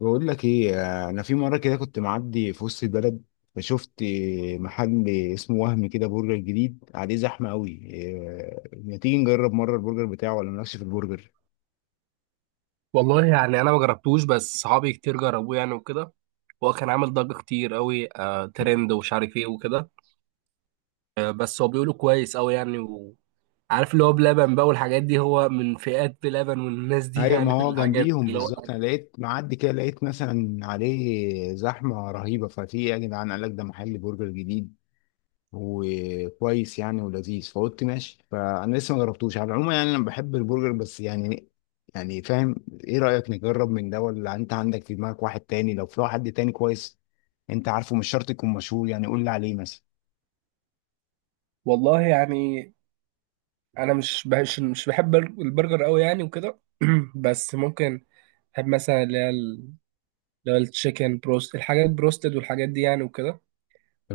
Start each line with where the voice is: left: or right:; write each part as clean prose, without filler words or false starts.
left: بقول لك ايه. انا في مره كده كنت معدي في وسط البلد، فشفت محل اسمه وهم، كده برجر جديد عليه زحمه قوي. إيه، ما تيجي نجرب مره البرجر بتاعه ولا نمشي في البرجر؟
right: والله يعني انا ما جربتوش بس صحابي كتير جربوه يعني وكده. هو كان عامل ضجة كتير قوي ترند ومش عارف ايه وكده. بس هو بيقولوا كويس قوي يعني وعارف اللي هو بلبن بقى والحاجات دي هو من فئات بلبن والناس دي
left: ايوه، ما
right: يعني في
left: هو
right: الحاجات
left: جنبيهم
right: اللي هو.
left: بالظبط. انا لقيت معدي كده، لقيت مثلا عليه زحمه رهيبه، ففي ايه يا جدعان؟ قال لك ده محل برجر جديد وكويس يعني ولذيذ، فقلت ماشي. فانا لسه ما جربتوش على العموم يعني، انا بحب البرجر بس يعني فاهم. ايه رأيك نجرب من ده، ولا انت عندك في دماغك واحد تاني؟ لو في واحد تاني كويس. انت عارفه، مش شرط يكون مشهور يعني، قول لي عليه مثلا.
right: والله يعني انا مش بهش مش بحب البرجر قوي يعني وكده. بس ممكن بحب مثلا اللي هو التشيكن بروست الحاجات بروستد والحاجات دي يعني وكده.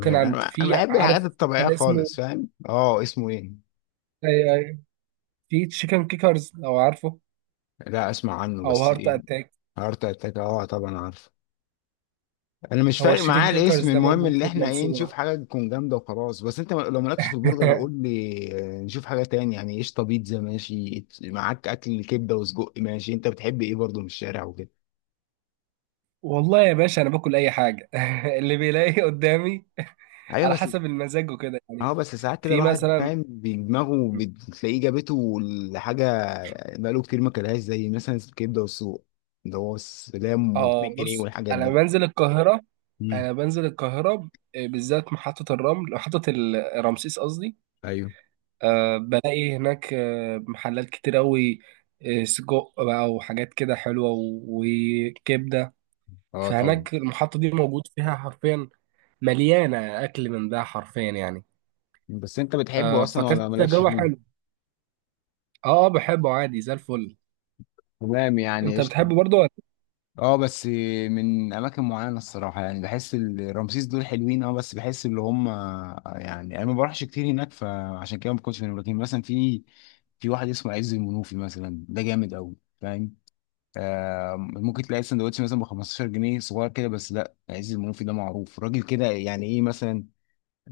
right: كان عند
left: انا
right: في
left: بحب الحاجات
right: عارف
left: الطبيعية
right: محل اسمه.
left: خالص، فاهم؟ اه، اسمه ايه؟
right: أيوه، أيوه. في تشيكن كيكرز لو عارفه
left: لا، اسمع عنه،
right: او
left: بس
right: هارت
left: ايه؟
right: اتاك.
left: هارت اتاك، اه طبعا عارف. انا مش
right: هو
left: فارق
right: التشيكن
left: معايا الاسم،
right: كيكرز ده
left: المهم
right: موجود
left: اللي
right: في
left: احنا ايه، نشوف
right: المنصورة.
left: حاجه تكون جامده وخلاص. بس انت لو مالكش في البرجر قول لي. آه، نشوف حاجه تاني يعني. قشطه. بيتزا ماشي معاك؟ اكل كبده وسجق ماشي؟ انت بتحب ايه برضه من الشارع وكده؟
right: والله يا باشا انا باكل اي حاجة. اللي بيلاقي قدامي
left: ايوه
right: على
left: بس.
right: حسب المزاج وكده يعني.
left: اه بس ساعات كده
right: في
left: الواحد
right: مثلا
left: فاهم بدماغه، بتلاقيه جابته لحاجه بقاله كتير ما كلهاش، زي مثلا الكبده والسجق اللي هو السلام
right: اه
left: و2 جنيه
right: بص
left: والحاجات
right: انا
left: دي.
right: بنزل القاهرة.
left: امم
right: انا بنزل القاهرة آه، بالذات محطة الرمل محطة رمسيس قصدي.
left: ايوه،
right: أه بلاقي هناك محلات كتير أوي. سجق بقى وحاجات كده حلوة وكبدة.
left: اه طبعا.
right: فهناك المحطة دي موجود فيها حرفيا مليانة أكل من ده حرفيا يعني.
left: بس انت بتحبه اصلا ولا
right: فكانت
left: مالكش
right: تجربة
left: فيه؟
right: حلوة. بحبه عادي زي الفل.
left: تمام يعني،
right: انت
left: قشطه.
right: بتحبه برضه ولا؟
left: اه بس من اماكن معينه الصراحه يعني، بحس رمسيس دول حلوين. اه بس بحس اللي هم، يعني انا ما بروحش كتير هناك فعشان كده ما كنتش من، لكن مثلا في واحد اسمه عز المنوفي مثلا، ده جامد قوي، فاهم؟ آه، ممكن تلاقي سندوتش مثلا ب 15 جنيه صغير كده، بس لا، عز المنوفي ده معروف، راجل كده يعني ايه مثلا.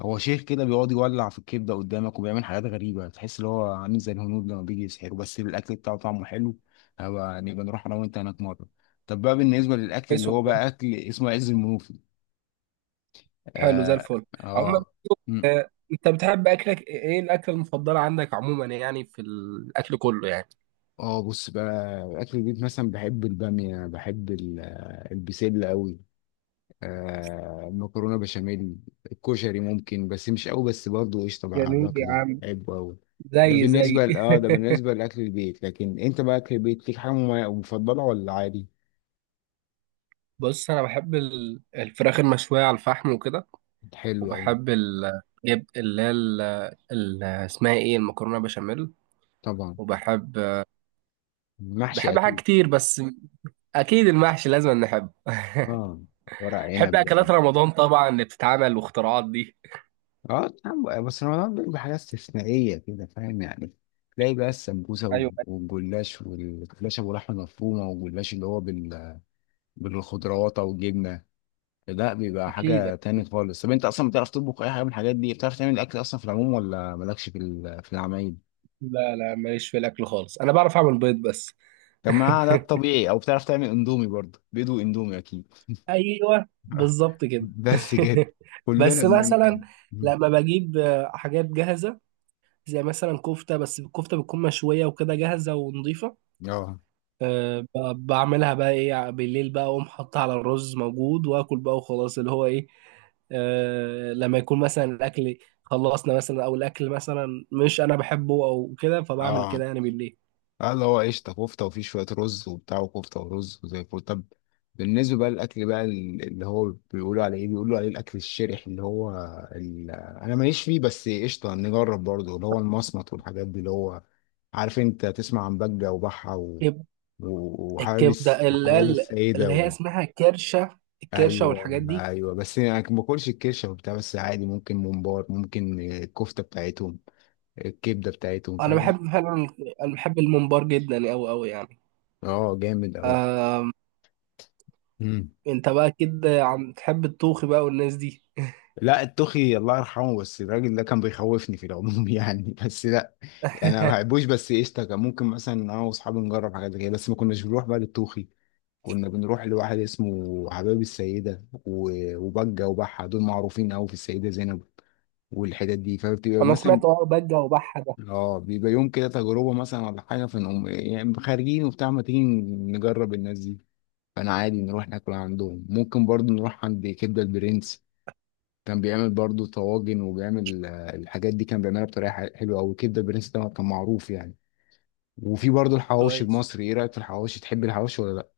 left: هو شيخ كده بيقعد يولع في الكبده قدامك، وبيعمل حاجات غريبه، تحس اللي هو عامل زي الهنود لما بيجي يسحروا، بس الاكل بتاعه طعمه حلو. نبقى نروح انا وانت هناك مره. طب بقى بالنسبه للاكل
right: كويس
left: اللي هو
right: والله.
left: بقى اكل اسمه عز المنوفي.
right: حلو زي
left: اه،
right: الفل. عموما
left: اه، مم.
right: انت بتحب أكلك ايه؟ إيه الأكلة المفضلة عندك عموما يعني في الأكل كله يعني؟
left: اه بص بقى، اكل البيت مثلا، بحب الباميه، بحب البسله قوي. آه، مكرونه بشاميل. الكشري ممكن بس مش قوي، بس برضه قشطه بقى
right: جميل يا
left: باكله،
right: عم.
left: بحبه قوي.
right: زي زي
left: ده بالنسبه لاكل البيت، لكن انت بقى اكل البيت ليك حاجه مفضله ولا عادي؟
right: بص انا بحب الفراخ المشويه على الفحم وكده.
left: حلو قوي.
right: وبحب ال- جيب اللي هي ال- ال- اسمها ايه المكرونه بشاميل.
left: طبعا.
right: وبحب.
left: محشي
right: بحب حاجات
left: اكيد.
right: كتير بس اكيد المحشي لازم نحبه.
left: اه، ورق
right: بحب
left: عنب بقى.
right: اكلات رمضان طبعا اللي بتتعمل واختراعات دي.
left: اه طبعاً، بس رمضان بيبقى حاجات استثنائيه كده، فاهم يعني. تلاقي بقى السمبوسه
right: ايوه
left: والجلاش، والجلاش ابو لحمه مفرومه، والجلاش اللي هو بالخضروات او الجبنه. لا، بيبقى
right: اكيد.
left: حاجة تاني خالص. طب انت اصلا بتعرف تطبخ اي حاجة من الحاجات دي؟ بتعرف تعمل الاكل اصلا في العموم ولا مالكش في في العمايل؟
right: لا لا ماليش في الاكل خالص. انا بعرف اعمل بيض بس.
left: طب ما ده الطبيعي، او بتعرف تعمل اندومي برضه، بيض واندومي اكيد.
right: ايوه بالظبط كده.
left: بس كده، كلنا
right: بس
left: بنعمل كده.
right: مثلا
left: مم.
right: لما بجيب حاجات جاهزه زي مثلا كفته بس الكفته بتكون مشويه وكده جاهزه ونظيفه.
left: اه،
right: أه بعملها بقى ايه بالليل بقى اقوم حاطها على الرز موجود واكل بقى وخلاص اللي هو ايه. أه لما يكون مثلا الاكل خلصنا مثلا او الاكل مثلا مش انا بحبه او كده فبعمل
left: اه،
right: كده يعني بالليل.
left: اه، اللي هو قشطة كفتة وفيه شوية رز وبتاع، وكفتة ورز، وزي الفل. طب بالنسبة بقى للأكل بقى اللي هو بيقولوا عليه إيه، بيقولوا عليه الأكل الشرح، اللي هو أنا ماليش فيه بس قشطة نجرب برضه اللي هو المصمت والحاجات دي، اللي هو عارف أنت تسمع عن بجة وبحة و...
right: كب-
left: وحوابس،
right: الكبده اللي هي
left: حوابس سيدة
right: اللي هي
left: و...
right: اسمها كرشه الكرشه
left: أيوه،
right: والحاجات دي.
left: أيوه، بس أنا ما باكلش الكرشة وبتاع، بس عادي، ممكن ممبار، ممكن الكفتة بتاعتهم، الكبدة بتاعتهم،
right: انا
left: فاهم؟
right: بحب فعلا. انا بحب الممبار جدا اوي اوي يعني.
left: أه، جامد
right: آه،
left: أوي.
right: انت بقى كده عم تحب الطوخي بقى والناس دي.
left: لا، التوخي الله يرحمه، بس الراجل ده كان بيخوفني في العموم يعني، بس لا. يعني انا ما بحبوش، بس قشطه كان ممكن مثلا انا واصحابي نجرب حاجات زي كده، بس ما كناش بنروح بقى للتوخي. كنا بنروح لواحد اسمه حباب السيده وبجه وبحه، دول معروفين قوي في السيده زينب والحتت دي، فبتبقى
right: انا
left: مثلا.
right: سمعت اه بجه وبحه ده.
left: اه بيبقى يوم كده تجربه مثلا ولا حاجه، فنقوم يعني خارجين وبتاع، ما تيجي نجرب الناس دي. فانا عادي نروح ناكل عندهم، ممكن برضو نروح عند كبده البرنس. كان بيعمل برضو طواجن، وبيعمل آه، الحاجات دي، كان بيعملها بطريقه حلوه قوي، الكبده البرنس ده كان معروف يعني. وفي برضو الحواوشي
right: كويس.
left: المصري، ايه رايك في الحواوشي، تحب الحواوشي ولا لا؟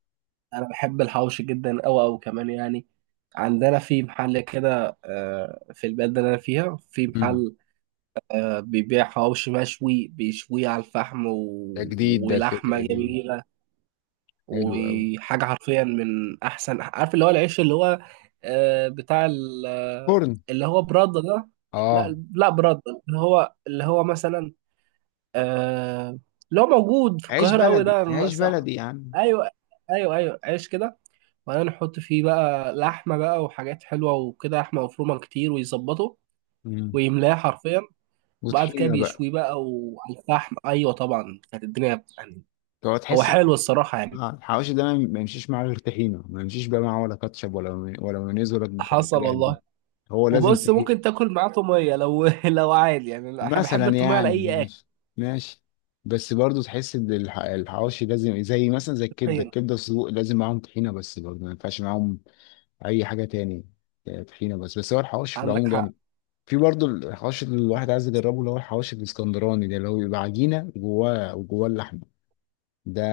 right: انا بحب الحوش جدا او او كمان يعني. عندنا في محل كده في البلد اللي انا فيها في
left: مم.
right: محل. بيبيع حوش مشوي بيشويه على الفحم و...
left: ده جديد، ده
right: ولحمه
left: الفكره دي.
right: جميله.
left: حلو قوي.
right: وحاجه حرفيا من احسن عارف اللي هو العيش اللي هو. بتاع
left: فرن.
right: اللي هو برده ده.
left: اه،
right: لا لا برده. اللي هو مثلا. آه، اللي هو موجود في
left: عيش
right: القاهره قوي
left: بلدي
right: ده أنا
left: عيش
right: ايوه
left: بلدي يا عم.
right: ايوه ايوه ايوه عيش كده. وبعدين نحط فيه بقى لحمة بقى وحاجات حلوة وكده لحمة مفرومة كتير ويظبطه
left: مم.
right: ويملاه حرفيا. وبعد كده
left: وطحينه بقى.
right: بيشويه بقى وعلى الفحم أيوة طبعا كانت الدنيا يعني.
left: تقعد
right: هو
left: تحس.
right: حلو الصراحة يعني.
left: آه، الحواوشي ده ما يمشيش معاه غير طحينه، ما يمشيش بقى معاه ولا كاتشب ولا مايونيز ولا
right: حصل
left: الحاجات دي،
right: والله.
left: هو لازم.
right: وبص ممكن تاكل معاه طومية لو لو عادي يعني أنا بحب
left: مثلا
right: الطومية على
left: يعني
right: أي أكل.
left: ماشي. ماشي بس برضو تحس ان الحواوشي لازم زي مثلا زي الكبده،
right: حين.
left: الكبده السجق لازم معاهم طحينه، بس برضو ما ينفعش معاهم اي حاجه تاني. آه، طحينه بس هو الحواوشي في
right: عندك
left: العموم
right: حق.
left: جامد. في برضو الحواوشي اللي الواحد عايز يجربه، اللي هو الحواوشي الاسكندراني ده، اللي هو بيبقى عجينه وجواه اللحمه، ده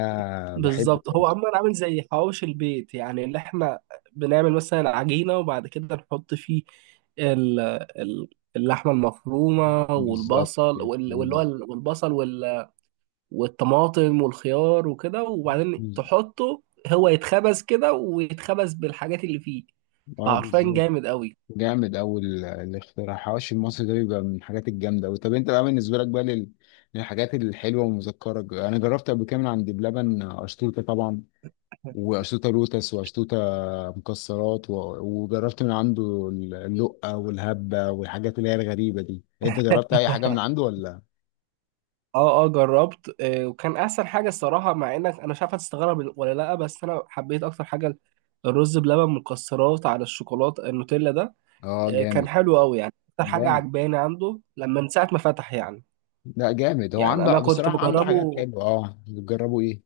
left: بحبه
right: بالظبط هو
left: برضو.
right: عموما عامل زي حواوشي البيت يعني اللي احنا بنعمل مثلا عجينة وبعد كده نحط فيه ال- ال- اللحمة المفرومة
left: بالظبط
right: والبصل
left: كده.
right: والبصل والطماطم والخيار وكده وبعدين
left: بز-
right: تحطه. هو يتخبز كده ويتخبز بالحاجات اللي فيه.
left: اه
right: فعرفان
left: بالظبط.
right: جامد قوي.
left: جامد أوي، الاختراع حواشي المصري ده بيبقى من الحاجات الجامدة أوي. طب أنت بقى بالنسبة لك بقى لل... للحاجات الحلوة، ومذكرك أنا جربت قبل كده من عند بلبن أشطوطة طبعا، وأشطوطة لوتس، وأشطوطة مكسرات و... وجربت من عنده اللقة والهبة والحاجات اللي هي الغريبة دي. أنت جربت أي حاجة من عنده ولا؟
right: اه اه جربت وكان احسن حاجه الصراحه مع انك انا مش عارف هتستغرب ولا لا بس انا حبيت اكتر حاجه الرز بلبن مكسرات على الشوكولاته النوتيلا ده.
left: أه
right: كان
left: جامد.
right: حلو قوي يعني اكتر حاجه
left: جامد.
right: عجباني عنده لما من ساعه ما فتح يعني.
left: لا جامد، هو
right: يعني
left: عنده
right: انا كنت
left: بصراحة عنده حاجات
right: بجربه.
left: حلوة. أه، بتجربوا إيه؟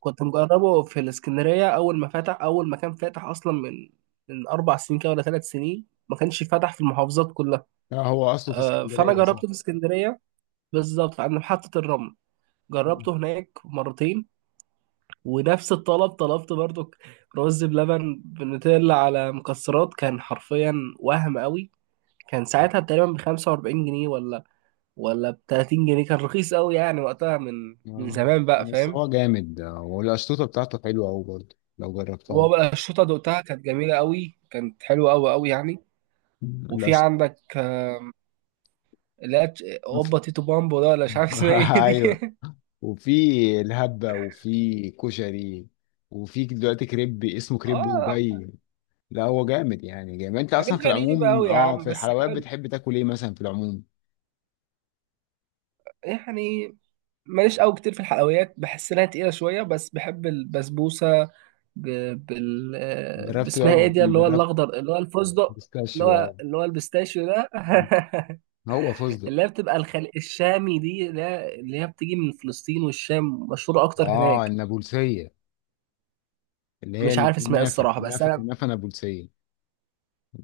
right: كنت مجربه في الاسكندريه اول ما فتح اول ما كان فاتح اصلا من 4 سنين كده ولا 3 سنين ما كانش فاتح في المحافظات كلها.
left: لا، هو أصله في
right: فانا
left: اسكندرية صح؟
right: جربته في اسكندريه بالظبط عند محطه الرمل. جربته هناك مرتين ونفس الطلب طلبت برضو رز بلبن بنوتيلا على مكسرات كان حرفيا وهم قوي. كان ساعتها تقريبا ب 45 جنيه ولا ب 30 جنيه كان رخيص قوي يعني وقتها من
left: اه
right: زمان بقى
left: بس
right: فاهم.
left: هو جامد، والقشطوطة بتاعته حلوة أوي برضه لو
right: هو
left: جربتها.
right: بقى الشوطه دقتها كانت جميله قوي كانت حلوه قوي قوي يعني. وفي
left: القشطة.
right: عندك اللي هي اوبا تيتو بامبو ده ولا مش عارف اسمها ايه دي؟
left: أيوه. وفي الهبة، وفي كشري، وفي دلوقتي كريب اسمه كريب
right: اه
left: دبي. لا، هو جامد يعني جامد. أنت
right: حاجات
left: أصلا في
right: غريبه
left: العموم
right: قوي يا
left: اه،
right: عم
left: في
right: بس
left: الحلويات
right: حلو
left: بتحب تاكل إيه مثلا في العموم؟
right: يعني. ماليش قوي كتير في الحلويات بحس انها تقيله شويه بس بحب البسبوسه. ب... بال آه،
left: جربت.
right: باسمها ايه دي اللي هو
left: جربت
right: الاخضر اللي هو الفستق. اللي
left: بيستاشيو.
right: هو
left: اه،
right: اللي هو البستاشيو ده.
left: هو فستق.
right: اللي هي بتبقى الشامي دي اللي هي بتيجي من فلسطين والشام مشهوره اكتر
left: اه،
right: هناك.
left: النابلسية، اللي هي
right: مش عارف اسمها ايه
left: الكنافة،
right: الصراحه بس
left: كنافة
right: انا.
left: كنافة نابلسية.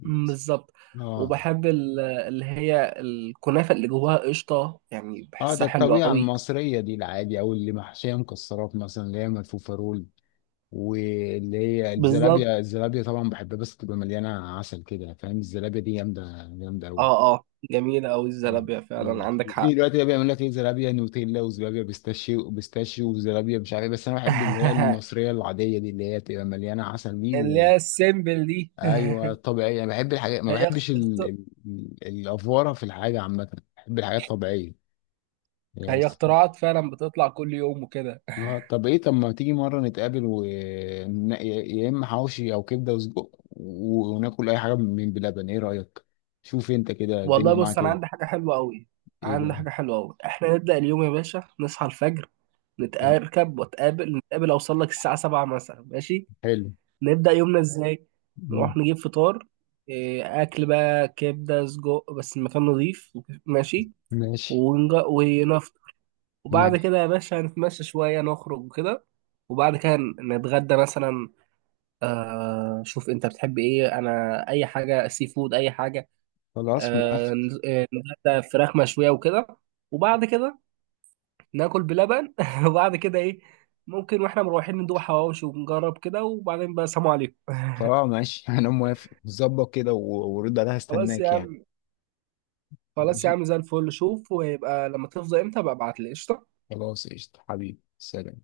right: مم، بالظبط.
left: اه،
right: وبحب اللي هي الكنافه اللي جواها قشطه يعني
left: اه، ده
right: بحسها حلوه
left: الطبيعة
right: قوي.
left: المصرية دي العادي، او اللي محشية مكسرات مثلا، اللي هي ملفوفة رول. واللي هي
right: بالظبط.
left: الزلابية، الزلابية طبعا بحبها، بس تبقى مليانة عسل كده فاهم، الزلابية دي جامدة، جامدة أوي.
right: اه اه جميله قوي
left: آه.
right: الزلابيه فعلا عندك حق.
left: في دلوقتي بقى بيعمل لك ايه، زلابية نوتيلا وزلابية بيستاشيو، وبيستاشيو وزلابية مش عارف إيه، بس انا بحب اللي هي المصرية العادية دي، اللي هي تبقى مليانة عسل دي
right: اللي
left: و...
right: هي السيمبل دي.
left: ايوه طبيعية، انا بحب الحاجات، ما
right: هي اخت-
left: بحبش
right: اخت-
left: الافوارة في الحاجة عامة، بحب الحاجات الطبيعية يعني.
right: هي اختراعات فعلا بتطلع كل يوم وكده.
left: اه، طب ايه، طب ما تيجي مرة نتقابل و يا اما حواوشي او كبدة وسجق، وناكل اي حاجة من بلبن، ايه رأيك؟ شوف انت كده
right: والله
left: الدنيا
right: بص
left: معاك
right: انا عندي
left: ايه.
right: حاجه حلوه قوي.
left: ايه بقى؟
right: احنا نبدا اليوم يا باشا نصحى الفجر
left: تم-
right: نتركب واتقابل اوصل لك الساعه 7 مثلا ماشي.
left: حلو.
right: نبدا يومنا ازاي.
left: مم.
right: نروح نجيب فطار. إيه، اكل بقى كبده سجق بس المكان نظيف. ماشي.
left: ماشي.
right: ونفطر. وبعد
left: ماشي،
right: كده يا باشا هنتمشى شويه نخرج وكده. وبعد كده نتغدى مثلا. آه شوف انت بتحب ايه انا اي حاجه سي فود اي حاجه.
left: خلاص
right: آه
left: موافق.
right: ن- آه، نتغدى فراخ مشويه وكده. وبعد كده ناكل بلبن. وبعد كده ايه ممكن واحنا مروحين ندوق حواوشي ونجرب كده وبعدين بقى سلام عليكم.
left: خلاص ماشي انا موافق، ظبط كده ورد عليها
right: خلاص يا
left: استناك يعني.
right: عم. خلاص يا
left: ماشي.
right: عم زي الفل. شوف ويبقى لما تفضى امتى بقى ابعت لي قشطة.
left: خلاص، قشطة حبيبي، سلام.